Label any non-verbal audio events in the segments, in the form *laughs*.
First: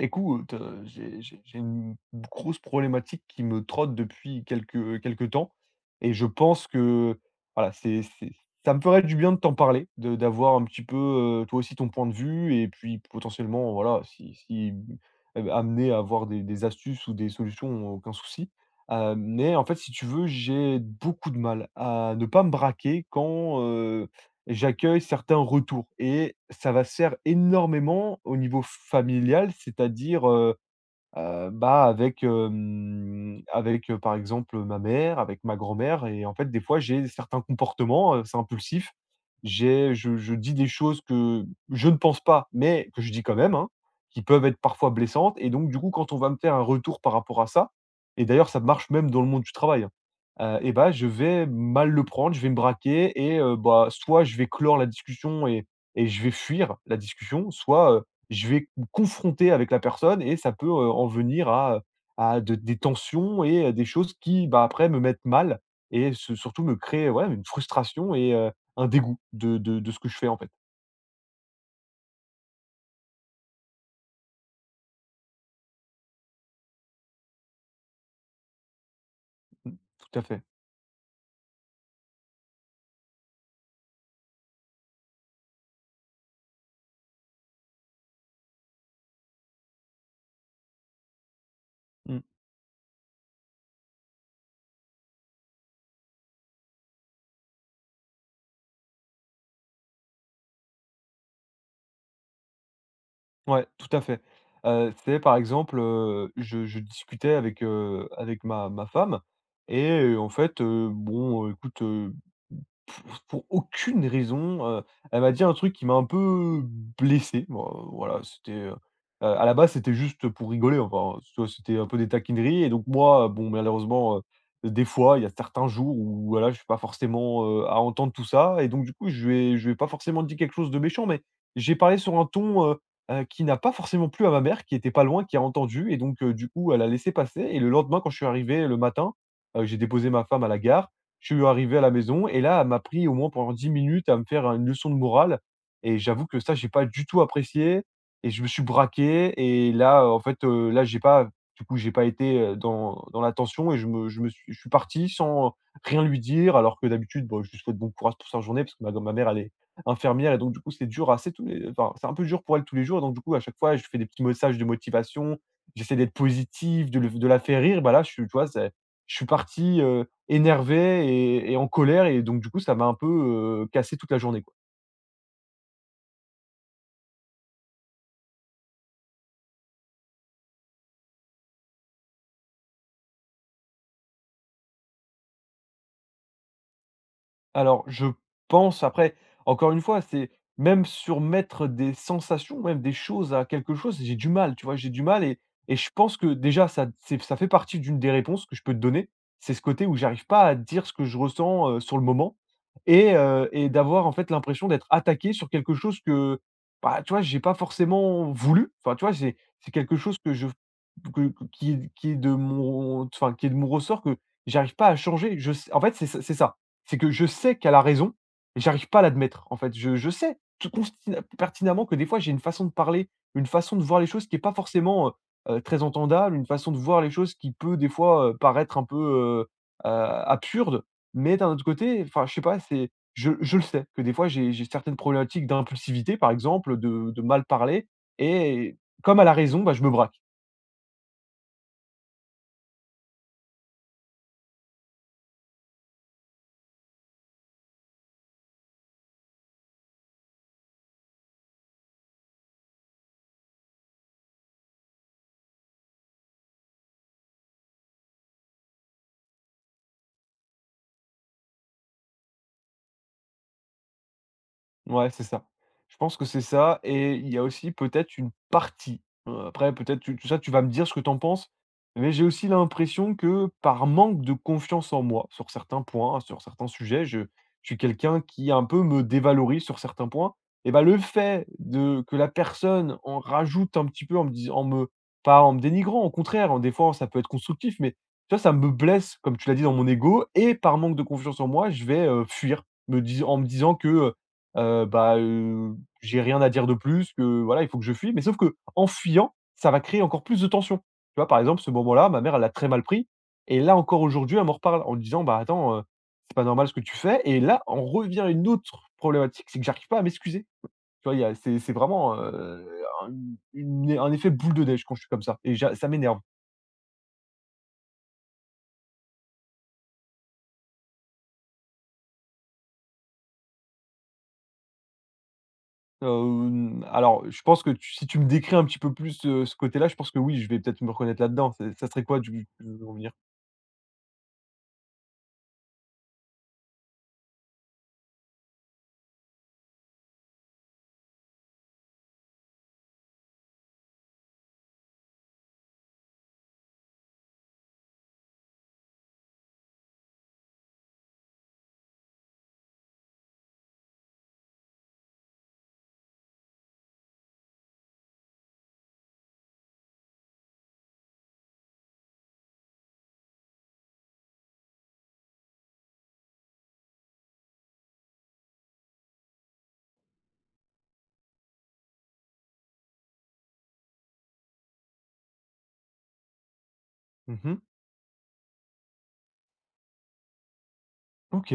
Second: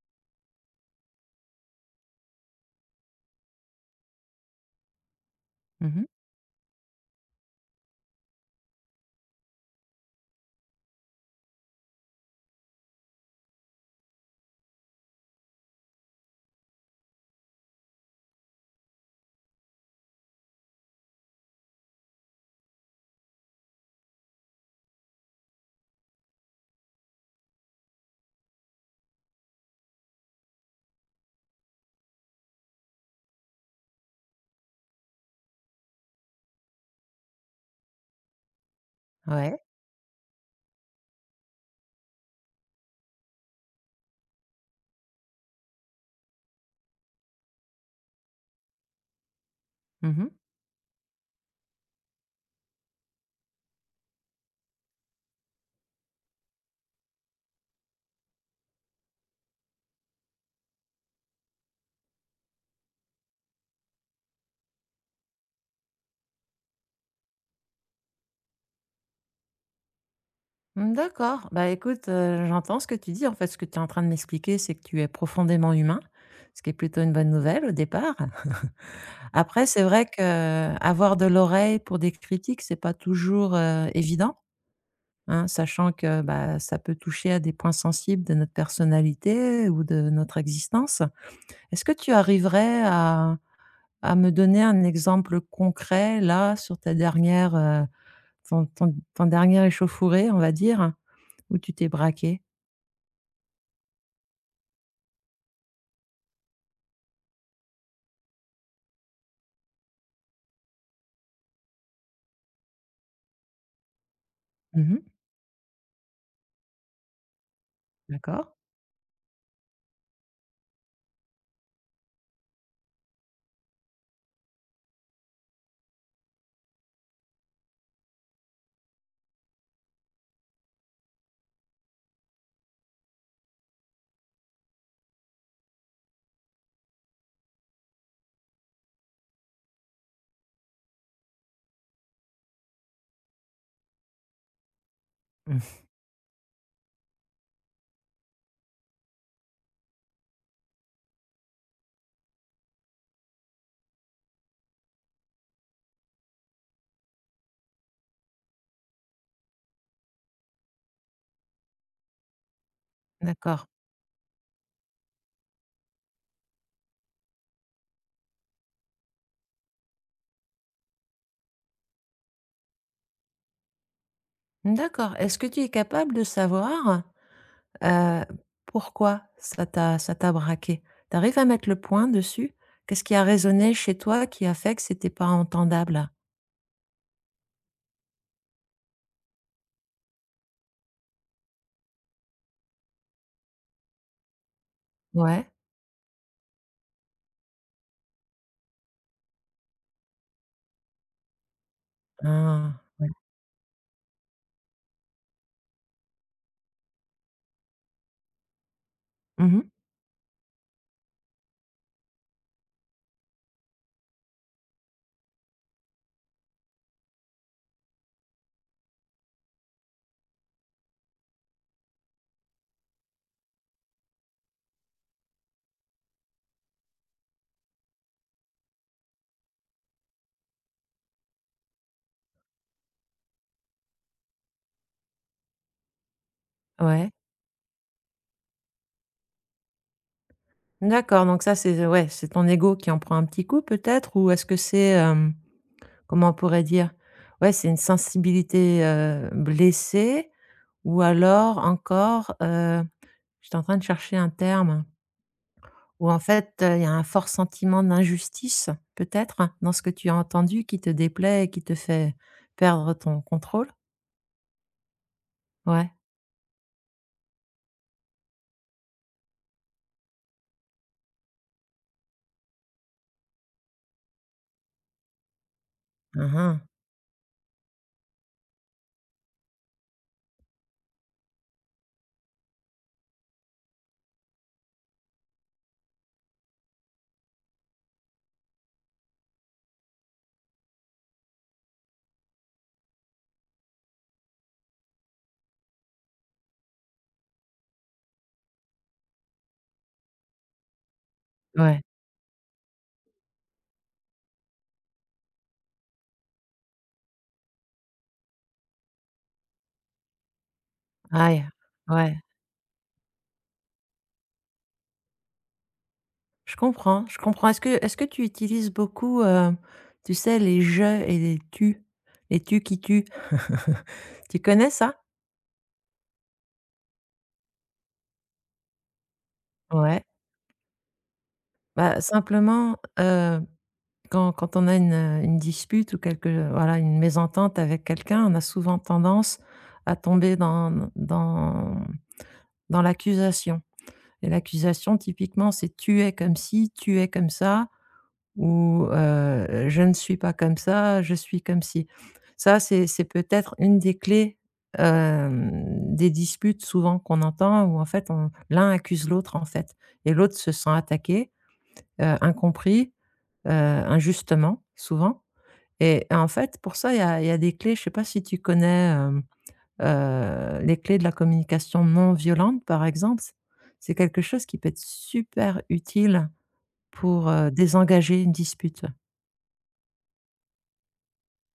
Écoute, j'ai une grosse problématique qui me trotte depuis quelque temps Mmh mh. et je pense que, voilà, c'est ça me ferait du bien de t'en parler, de d'avoir un petit peu, toi aussi ton point de vue et puis potentiellement, voilà, si, amené à avoir des astuces ou des solutions, aucun souci. Mais en fait, si tu veux, j'ai beaucoup de mal à ne pas me braquer quand, euh, j'accueille certains retours et ça va se faire énormément au niveau familial, c'est-à-dire, bah, avec, avec, par exemple, ma mère, avec ma grand-mère. Et en fait, des fois, j'ai certains comportements, c'est impulsif. Ouais. J'ai je dis des choses que je ne pense pas, mais que je dis quand même, hein, qui peuvent être parfois blessantes. Et donc du coup, quand on va me faire un retour par rapport à ça, et d'ailleurs, ça marche même dans le monde du travail, hein, Mmh mh. Et bah, je vais mal le prendre, je vais me braquer et bah, soit je vais clore la discussion et je vais fuir la discussion, soit je vais me confronter avec la personne et ça peut, en venir à de des tensions et des choses qui, bah, après me mettent mal et se surtout me créent, ouais, une frustration et un dégoût de ce que je fais, en fait. Mmh, d'accord. Bah, écoute, j'entends ce que tu dis. En fait, ce que tu es en train de m'expliquer, c'est que tu es profondément humain, ce qui est plutôt une bonne nouvelle au départ. *laughs* Après, Mmh, c'est vrai tout à fait. qu'avoir de l'oreille pour des critiques, c'est pas toujours, évident, hein, sachant que, bah, ça peut toucher à des points sensibles de notre personnalité ou de notre existence. Est-ce que tu Mmh, arriverais à me donner un exemple concret, là, sur ta dernière, ton dernier échauffourée, on va dire, où tu t'es braqué? ouais, tout à fait. C'est par exemple, je discutais avec, avec ma femme et en fait, bon, écoute, Pour aucune raison, Mmh. elle m'a dit un truc qui m'a un peu blessé. Bon, voilà, D'accord. c'était, à la base, c'était juste pour rigoler, enfin, tu vois? C'était un peu des taquineries. Et donc moi, bon, malheureusement, des fois, il y a certains jours où voilà, je suis pas forcément, à entendre tout ça et donc du coup, je vais pas forcément dit quelque chose de méchant, mais j'ai parlé sur un ton, qui n'a pas forcément plu à ma mère qui était pas loin, qui a entendu et donc du coup, elle a laissé passer. Et le lendemain, quand je suis arrivé le matin, j'ai déposé ma femme à la gare, je suis arrivé à la maison et là, elle m'a pris au moins pendant 10 minutes à me faire une leçon de morale. Mmh. Et j'avoue que ça, j'ai pas du tout apprécié et je me suis braqué. Et là, en fait, là, j'ai pas du coup, j'ai pas été, dans l'attention. Et je suis parti sans rien lui dire alors que d'habitude, bon, je lui souhaite bon courage pour sa journée parce que ma mère, elle est infirmière et donc du coup, c'est dur assez tous les enfin, c'est un peu dur pour elle tous les jours. Donc du coup, à chaque D'accord. fois, je fais des petits messages de motivation, j'essaie d'être positif, de la faire rire. Bah là, je suis tu vois, c'est je suis parti, énervé et en colère et donc du coup, ça m'a un peu, cassé toute la journée, quoi. D'accord. Est-ce que tu es capable de savoir, heu, pourquoi ça t'a braqué? Tu arrives à mettre le point dessus? Qu'est-ce qui a résonné chez toi qui a fait que c'était pas entendable? Alors, je pense après, encore une fois, c'est même surmettre des sensations, même des choses à quelque chose, j'ai du mal, tu vois? J'ai du mal et Ouais. Je pense que déjà ça c'est ça fait partie d'une des réponses que je peux te donner. C'est ce côté où j'arrive pas à dire ce que je ressens, sur le moment Ah, ouais. et d'avoir en fait l'impression d'être attaqué sur quelque chose que, bah, tu vois, j'ai pas forcément voulu. Enfin, tu vois, c'est Mmh. c'est quelque chose que je que qui est de mon enfin, qui est de mon ressort que j'arrive pas à changer. Je sais en fait, c'est ça. C'est que je sais qu'elle a raison et j'arrive pas à l'admettre, en fait. Je sais tout constina pertinemment que des fois, j'ai une façon de parler, une façon de voir les choses qui est pas forcément, très entendable, une façon de voir les choses qui peut des fois, paraître un peu, absurde. Mais d'un autre côté, enfin, je sais pas, c'est je le sais que des fois, j'ai certaines problématiques d'impulsivité, par exemple, Ouais. de mal parler. Et comme elle a raison, bah, je me braque. D'accord, donc ça c'est ouais, c'est ton ego qui en prend un petit coup peut-être ou est-ce que c'est, hem comment on pourrait dire? Ouais, c'est une sensibilité, blessée ou alors encore, j'étais en train de chercher un terme, où en fait, il y a un fort sentiment d'injustice peut-être, hein, dans ce que tu as entendu qui te déplaît et qui te fait perdre ton contrôle? Ouais, c'est ça. Ouais. Je pense que c'est ça et il y a aussi peut-être une partie, après peut-être tu tu ça, tu vas me dire ce que tu en penses, mais j'ai aussi l'impression que par manque de confiance en moi, sur certains points, hein, sur Mmh. certains sujets, je suis quelqu'un qui un peu me dévalorise sur certains points. Et bah, le fait de que la personne en rajoute un petit peu en me dis en me pas en me dénigrant, au contraire, hein, des fois ça peut être constructif, mais tu vois, ça me blesse, comme tu l'as dit, dans mon ego. Et par manque de confiance en moi, je vais, fuir, me dis en me disant que, Heu, bah, heu, j'ai rien à dire de plus que voilà, il faut que je fuis. Mais sauf que en fuyant, ça va créer encore plus de tension. Tu vois? Par exemple, ce Ouais. moment-là, ma mère, elle l'a très mal pris. Et là, encore aujourd'hui, elle m'en reparle en me disant: «Bah, attends, c'est pas normal ce que tu fais», et là, on revient à une autre problématique, c'est que j'arrive pas à m'excuser. Tu vois? Il y a Aïe. C'est vraiment, Ouais. Un un effet boule de neige quand je suis comme ça et j'a ça m'énerve. Je comprends, je comprends. Est-ce que tu utilises beaucoup, tu sais, les «je» et les «tu» qui tu. *laughs* Tu connais ça? Alors, je pense que tu si tu me décris un petit peu plus, ce côté-là, je Ouais. pense que oui, je vais peut-être me reconnaître là-dedans. C'est Ça Bah, serait quoi du tu simplement, veux en venir? Quand on a une dispute ou quelque voilà, une mésentente avec quelqu'un, on a souvent tendance à tomber dans dans l'accusation et l'accusation typiquement, c'est: «Tu es comme ci, tu es comme ça» ou «Je ne suis pas comme ça, je suis comme ci». Ça, c'est peut-être une des clés, hem, des disputes souvent qu'on entend où en fait on l'un accuse l'autre en fait et l'autre se sent attaqué, incompris, injustement, souvent et en fait, pour ça, il y a des clés. Je ne sais pas si tu connais, les clés de la communication non violente, par exemple. C'est quelque chose qui peut être super utile pour, Mmh. désengager une dispute. OK.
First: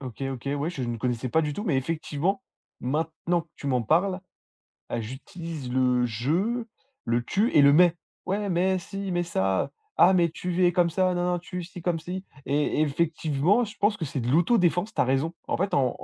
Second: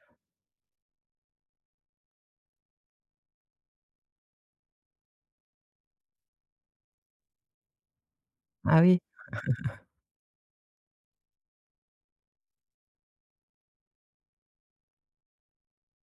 OK, OK, ouais, je ne connaissais pas du tout, mais effectivement, maintenant que tu m'en parles, j'utilise le «je», le «tu» et le «mais». «Ouais, mais Ah oui, si, mais ça, ah, mais tu es comme ça, non, non, tu si, comme si». Et effectivement, je pense que c'est de l'autodéfense, tu as raison. En fait, en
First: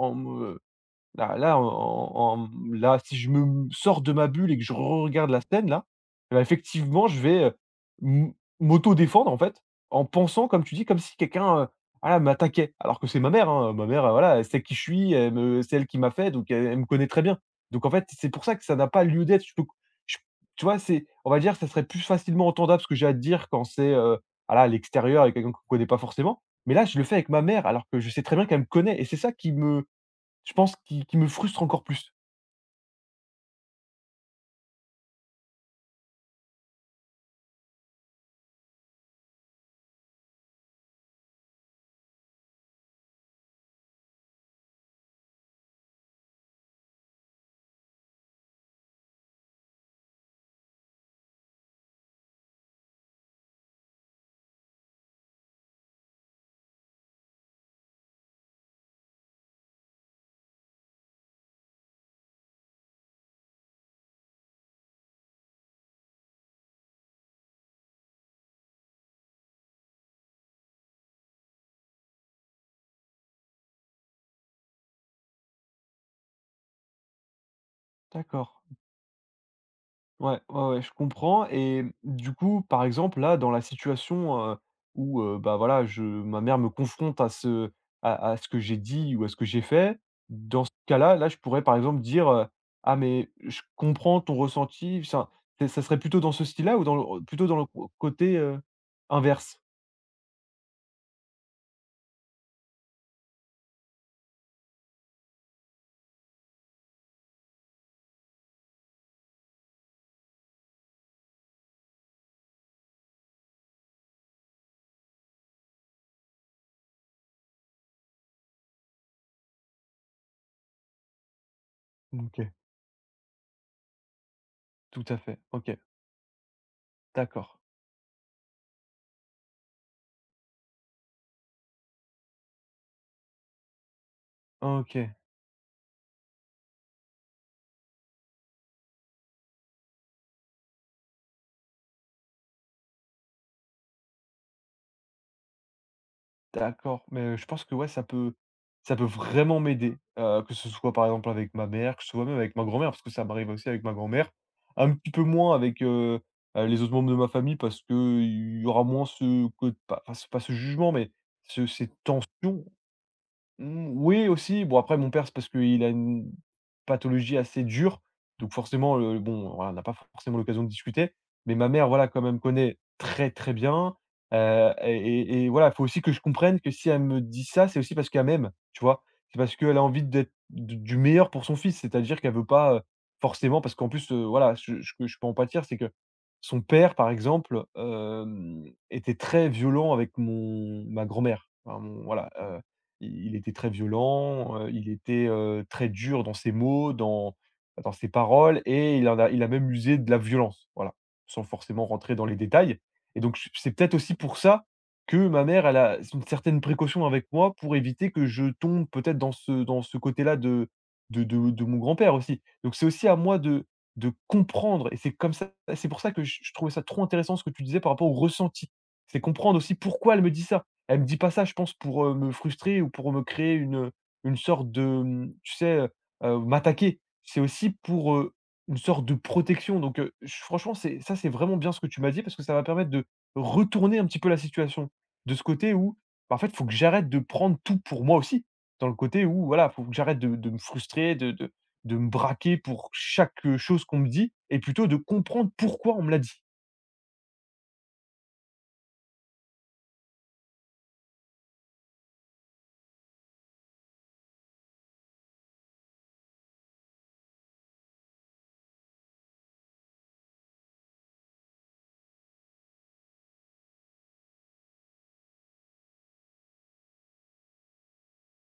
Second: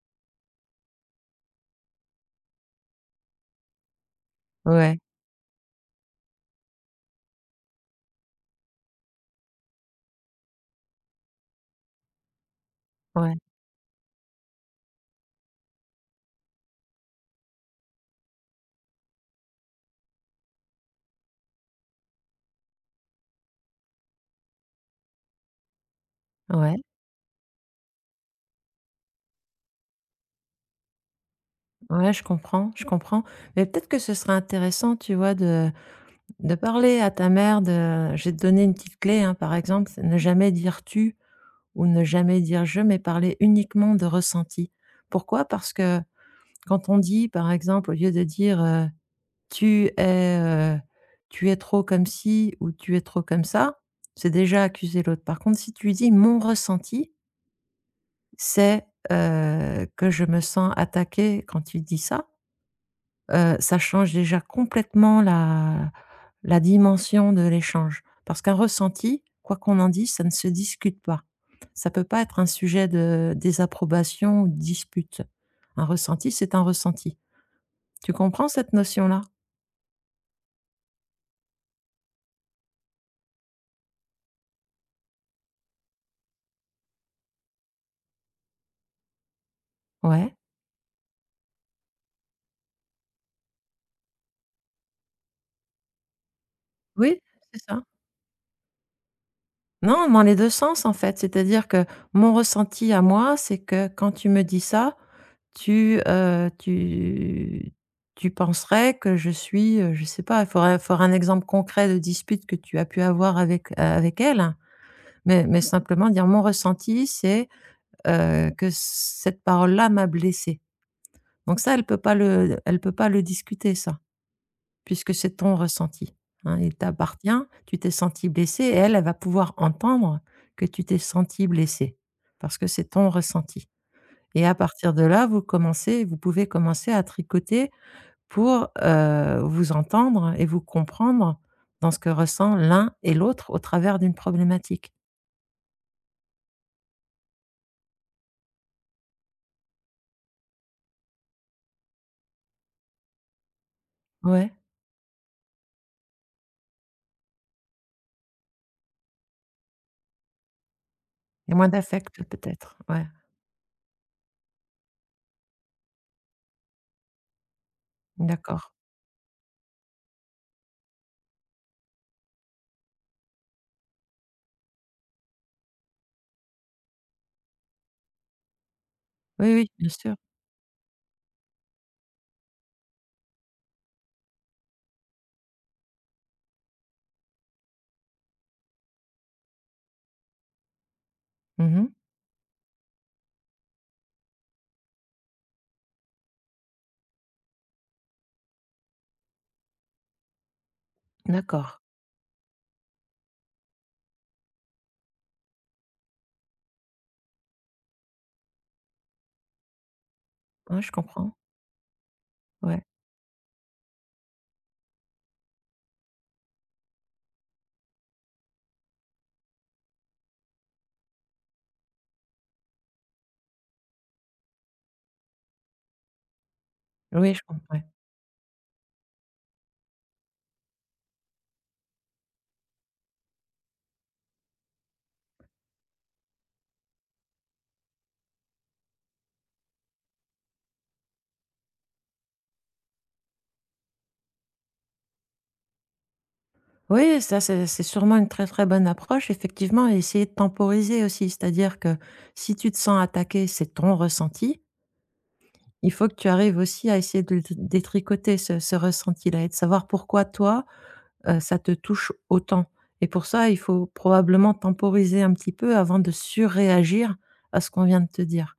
Là là, En là, si je me sors de ma bulle et que je ouais, regarde la scène là, bah, effectivement, je vais, m m'auto-défendre en fait, en pensant comme tu dis, comme si quelqu'un, voilà, m'attaquait. Alors que c'est ma ouais, mère, hein, ma mère, voilà, elle sait qui je suis, elle me c'est elle qui m'a fait, donc elle me connaît très bien. Donc en fait, c'est pour ça que ça n'a pas lieu d'être. Je peux je tu vois, c'est on va dire, ça serait plus facilement entendable ce que j'ai à te dire quand c'est, voilà, à l'extérieur avec quelqu'un qu'on ne connaît pas forcément. Mais ouais, là, je le fais avec ma mère alors que je sais très bien qu'elle me connaît et c'est ça qui me je pense qui me frustre encore ouais, plus. Je comprends, mais peut-être que ce serait intéressant, tu vois, de parler à ta mère de j'ai donné une petite clé, hein, par exemple, c'est ne jamais dire «tu» ou ne jamais dire «je», mais parler uniquement de ressenti. Pourquoi? Parce que quand on dit, par exemple, au lieu de dire, «Tu es, heu, tu es trop comme ci» ou «Tu es trop comme ça», c'est déjà accuser l'autre. Par contre, si tu dis: «Mon ressenti, c'est, que je me sens attaqué quand tu dis ça», ça change déjà complètement la dimension de l'échange. Parce qu'un ressenti, quoi qu'on en dise, ça ne se discute pas. Ça peut pas être un sujet de désapprobation ou de dispute. Un ressenti, c'est un ressenti. Tu comprends D'accord. cette notion-là? Ouais, ouais, ouais, je comprends. Et du coup, par exemple, là, dans la situation, où, bah, voilà, je ma mère me confronte à ce que j'ai dit ou à ce que j'ai fait, Ouais. dans ce cas-là, là, je pourrais, par exemple, dire, «Ah mais je comprends ton ressenti». Enfin, c'est ça serait plutôt dans ce style-là ou dans Oui, le plutôt dans c'est le ça. co côté, inverse? Non, dans les 2 sens, en fait. C'est-à-dire que mon ressenti à moi, c'est que quand tu me dis ça, tu, heu, tu tu penserais que je suis, je sais pas, il faudrait faire un exemple concret de dispute que tu as pu avoir avec, avec elle. Mais simplement dire: «Mon ressenti, c'est, que cette parole-là m'a blessée». Donc ça, OK, elle peut pas le discuter ça, tout puisque à c'est fait. ton OK, ressenti, hein, il t'appartient, d'accord. tu t'es senti blessé et elle, elle va pouvoir entendre que tu t'es senti blessé parce que c'est ton ressenti et à partir de OK. là, vous pouvez commencer à tricoter pour, vous entendre et vous comprendre dans ce que ressent l'un et l'autre au travers d'une problématique. D'accord, mais je pense que ouais, ça peut vraiment m'aider, que ce soit par exemple avec ma mère, que ce soit même avec ma grand-mère, parce que ça m'arrive aussi avec ma grand-mère. Ouais Un petit peu moins avec, les autres membres de ma famille parce que il y aura moins ce côt pas pas ce pas ce jugement, mais et ce moins ces d'affect tensions. peut-être, ouais. Mmh, oui aussi, bon après mon père c'est parce qu'il a une pathologie assez dure, donc D'accord. forcément, bon voilà, on n'a pas forcément l'occasion de discuter, mais ma mère voilà quand même connaît très, très bien, et voilà, il faut aussi que je comprenne que si elle me dit ça, c'est aussi parce qu'elle m'aime, tu vois? C'est Oui, parce oui, qu'elle a bien envie sûr. d'être du meilleur pour son fils, c'est-à-dire qu'elle veut pas, forcément parce qu'en plus, voilà, ce que je peux en pâtir, c'est que son père, par exemple, était très violent avec mon ma grand-mère, enfin Mmh. mon voilà, i il était très violent, il était, très dur dans ses mots, dans dans ses paroles et il a même usé de la violence, voilà, sans D'accord. forcément rentrer dans les détails. Et donc j c'est peut-être aussi pour ça que ma mère, elle a une certaine précaution avec moi pour éviter que je tombe peut-être dans ce côté-là Ouais, je comprends. De mon grand-père aussi. Donc Ouais. c'est aussi à moi de comprendre. Et c'est comme ça c'est pour ça que je trouvais ça trop intéressant ce que tu disais par rapport au ressenti. C'est comprendre aussi pourquoi elle me dit ça. Elle me dit pas ça, je pense, pour, me frustrer ou pour me créer une sorte de, mmh, tu sais, m'attaquer. Oui, C'est je aussi comprends, ouais. pour, une sorte de protection. Donc j franchement, c'est ça, c'est vraiment bien ce que tu m'as dit parce que ça va permettre de retourner un petit peu la situation. De ce côté où, bah, en fait, il faut que j'arrête de prendre tout pour moi aussi. Dans le côté où, voilà, faut que j'arrête de me frustrer, de me braquer pour chaque, chose qu'on me dit et plutôt de comprendre pourquoi on me l'a dit. Oui, ça, c'est sûrement une très, très bonne approche, effectivement, et essayer de temporiser aussi. C'est-à-dire que si tu te sens attaqué, c'est ton ressenti. Il faut que tu arrives aussi à essayer de le détricoter ce ressenti-là et de savoir pourquoi toi, ça te touche autant. Et pour ça, il faut probablement temporiser un petit peu avant de surréagir à ce qu'on vient de te dire.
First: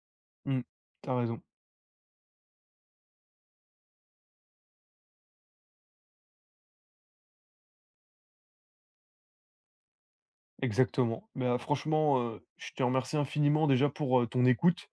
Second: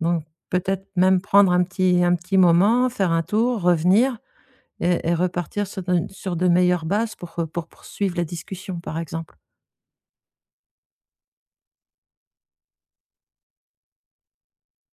Donc Mmh, peut-être tu même raison. prendre un petit moment, faire un tour, revenir et repartir sur de meilleures bases pour poursuivre la discussion, par exemple. Exactement. Bah, franchement, je te remercie infiniment déjà pour, ton écoute.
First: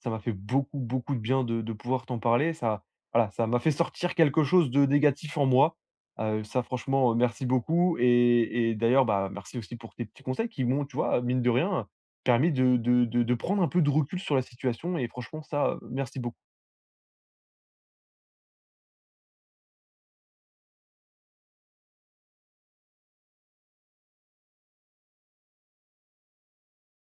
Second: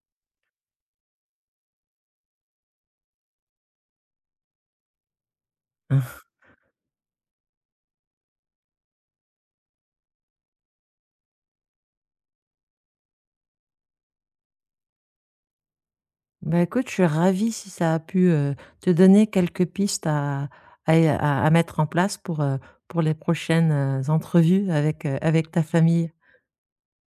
Ça m'a fait beaucoup, beaucoup de bien de pouvoir t'en parler. Ça Voilà, ça m'a fait sortir quelque chose de négatif en moi. Hein. Ça franchement, merci beaucoup. Et d'ailleurs, bah, merci aussi pour tes petits conseils qui m'ont, tu vois, mine de rien, permis de prendre un peu de recul sur la situation et franchement ça, merci beaucoup. Bah, écoute, je suis ravie si ça a pu, te donner quelques pistes à mettre en place pour les prochaines, entrevues avec, avec ta famille.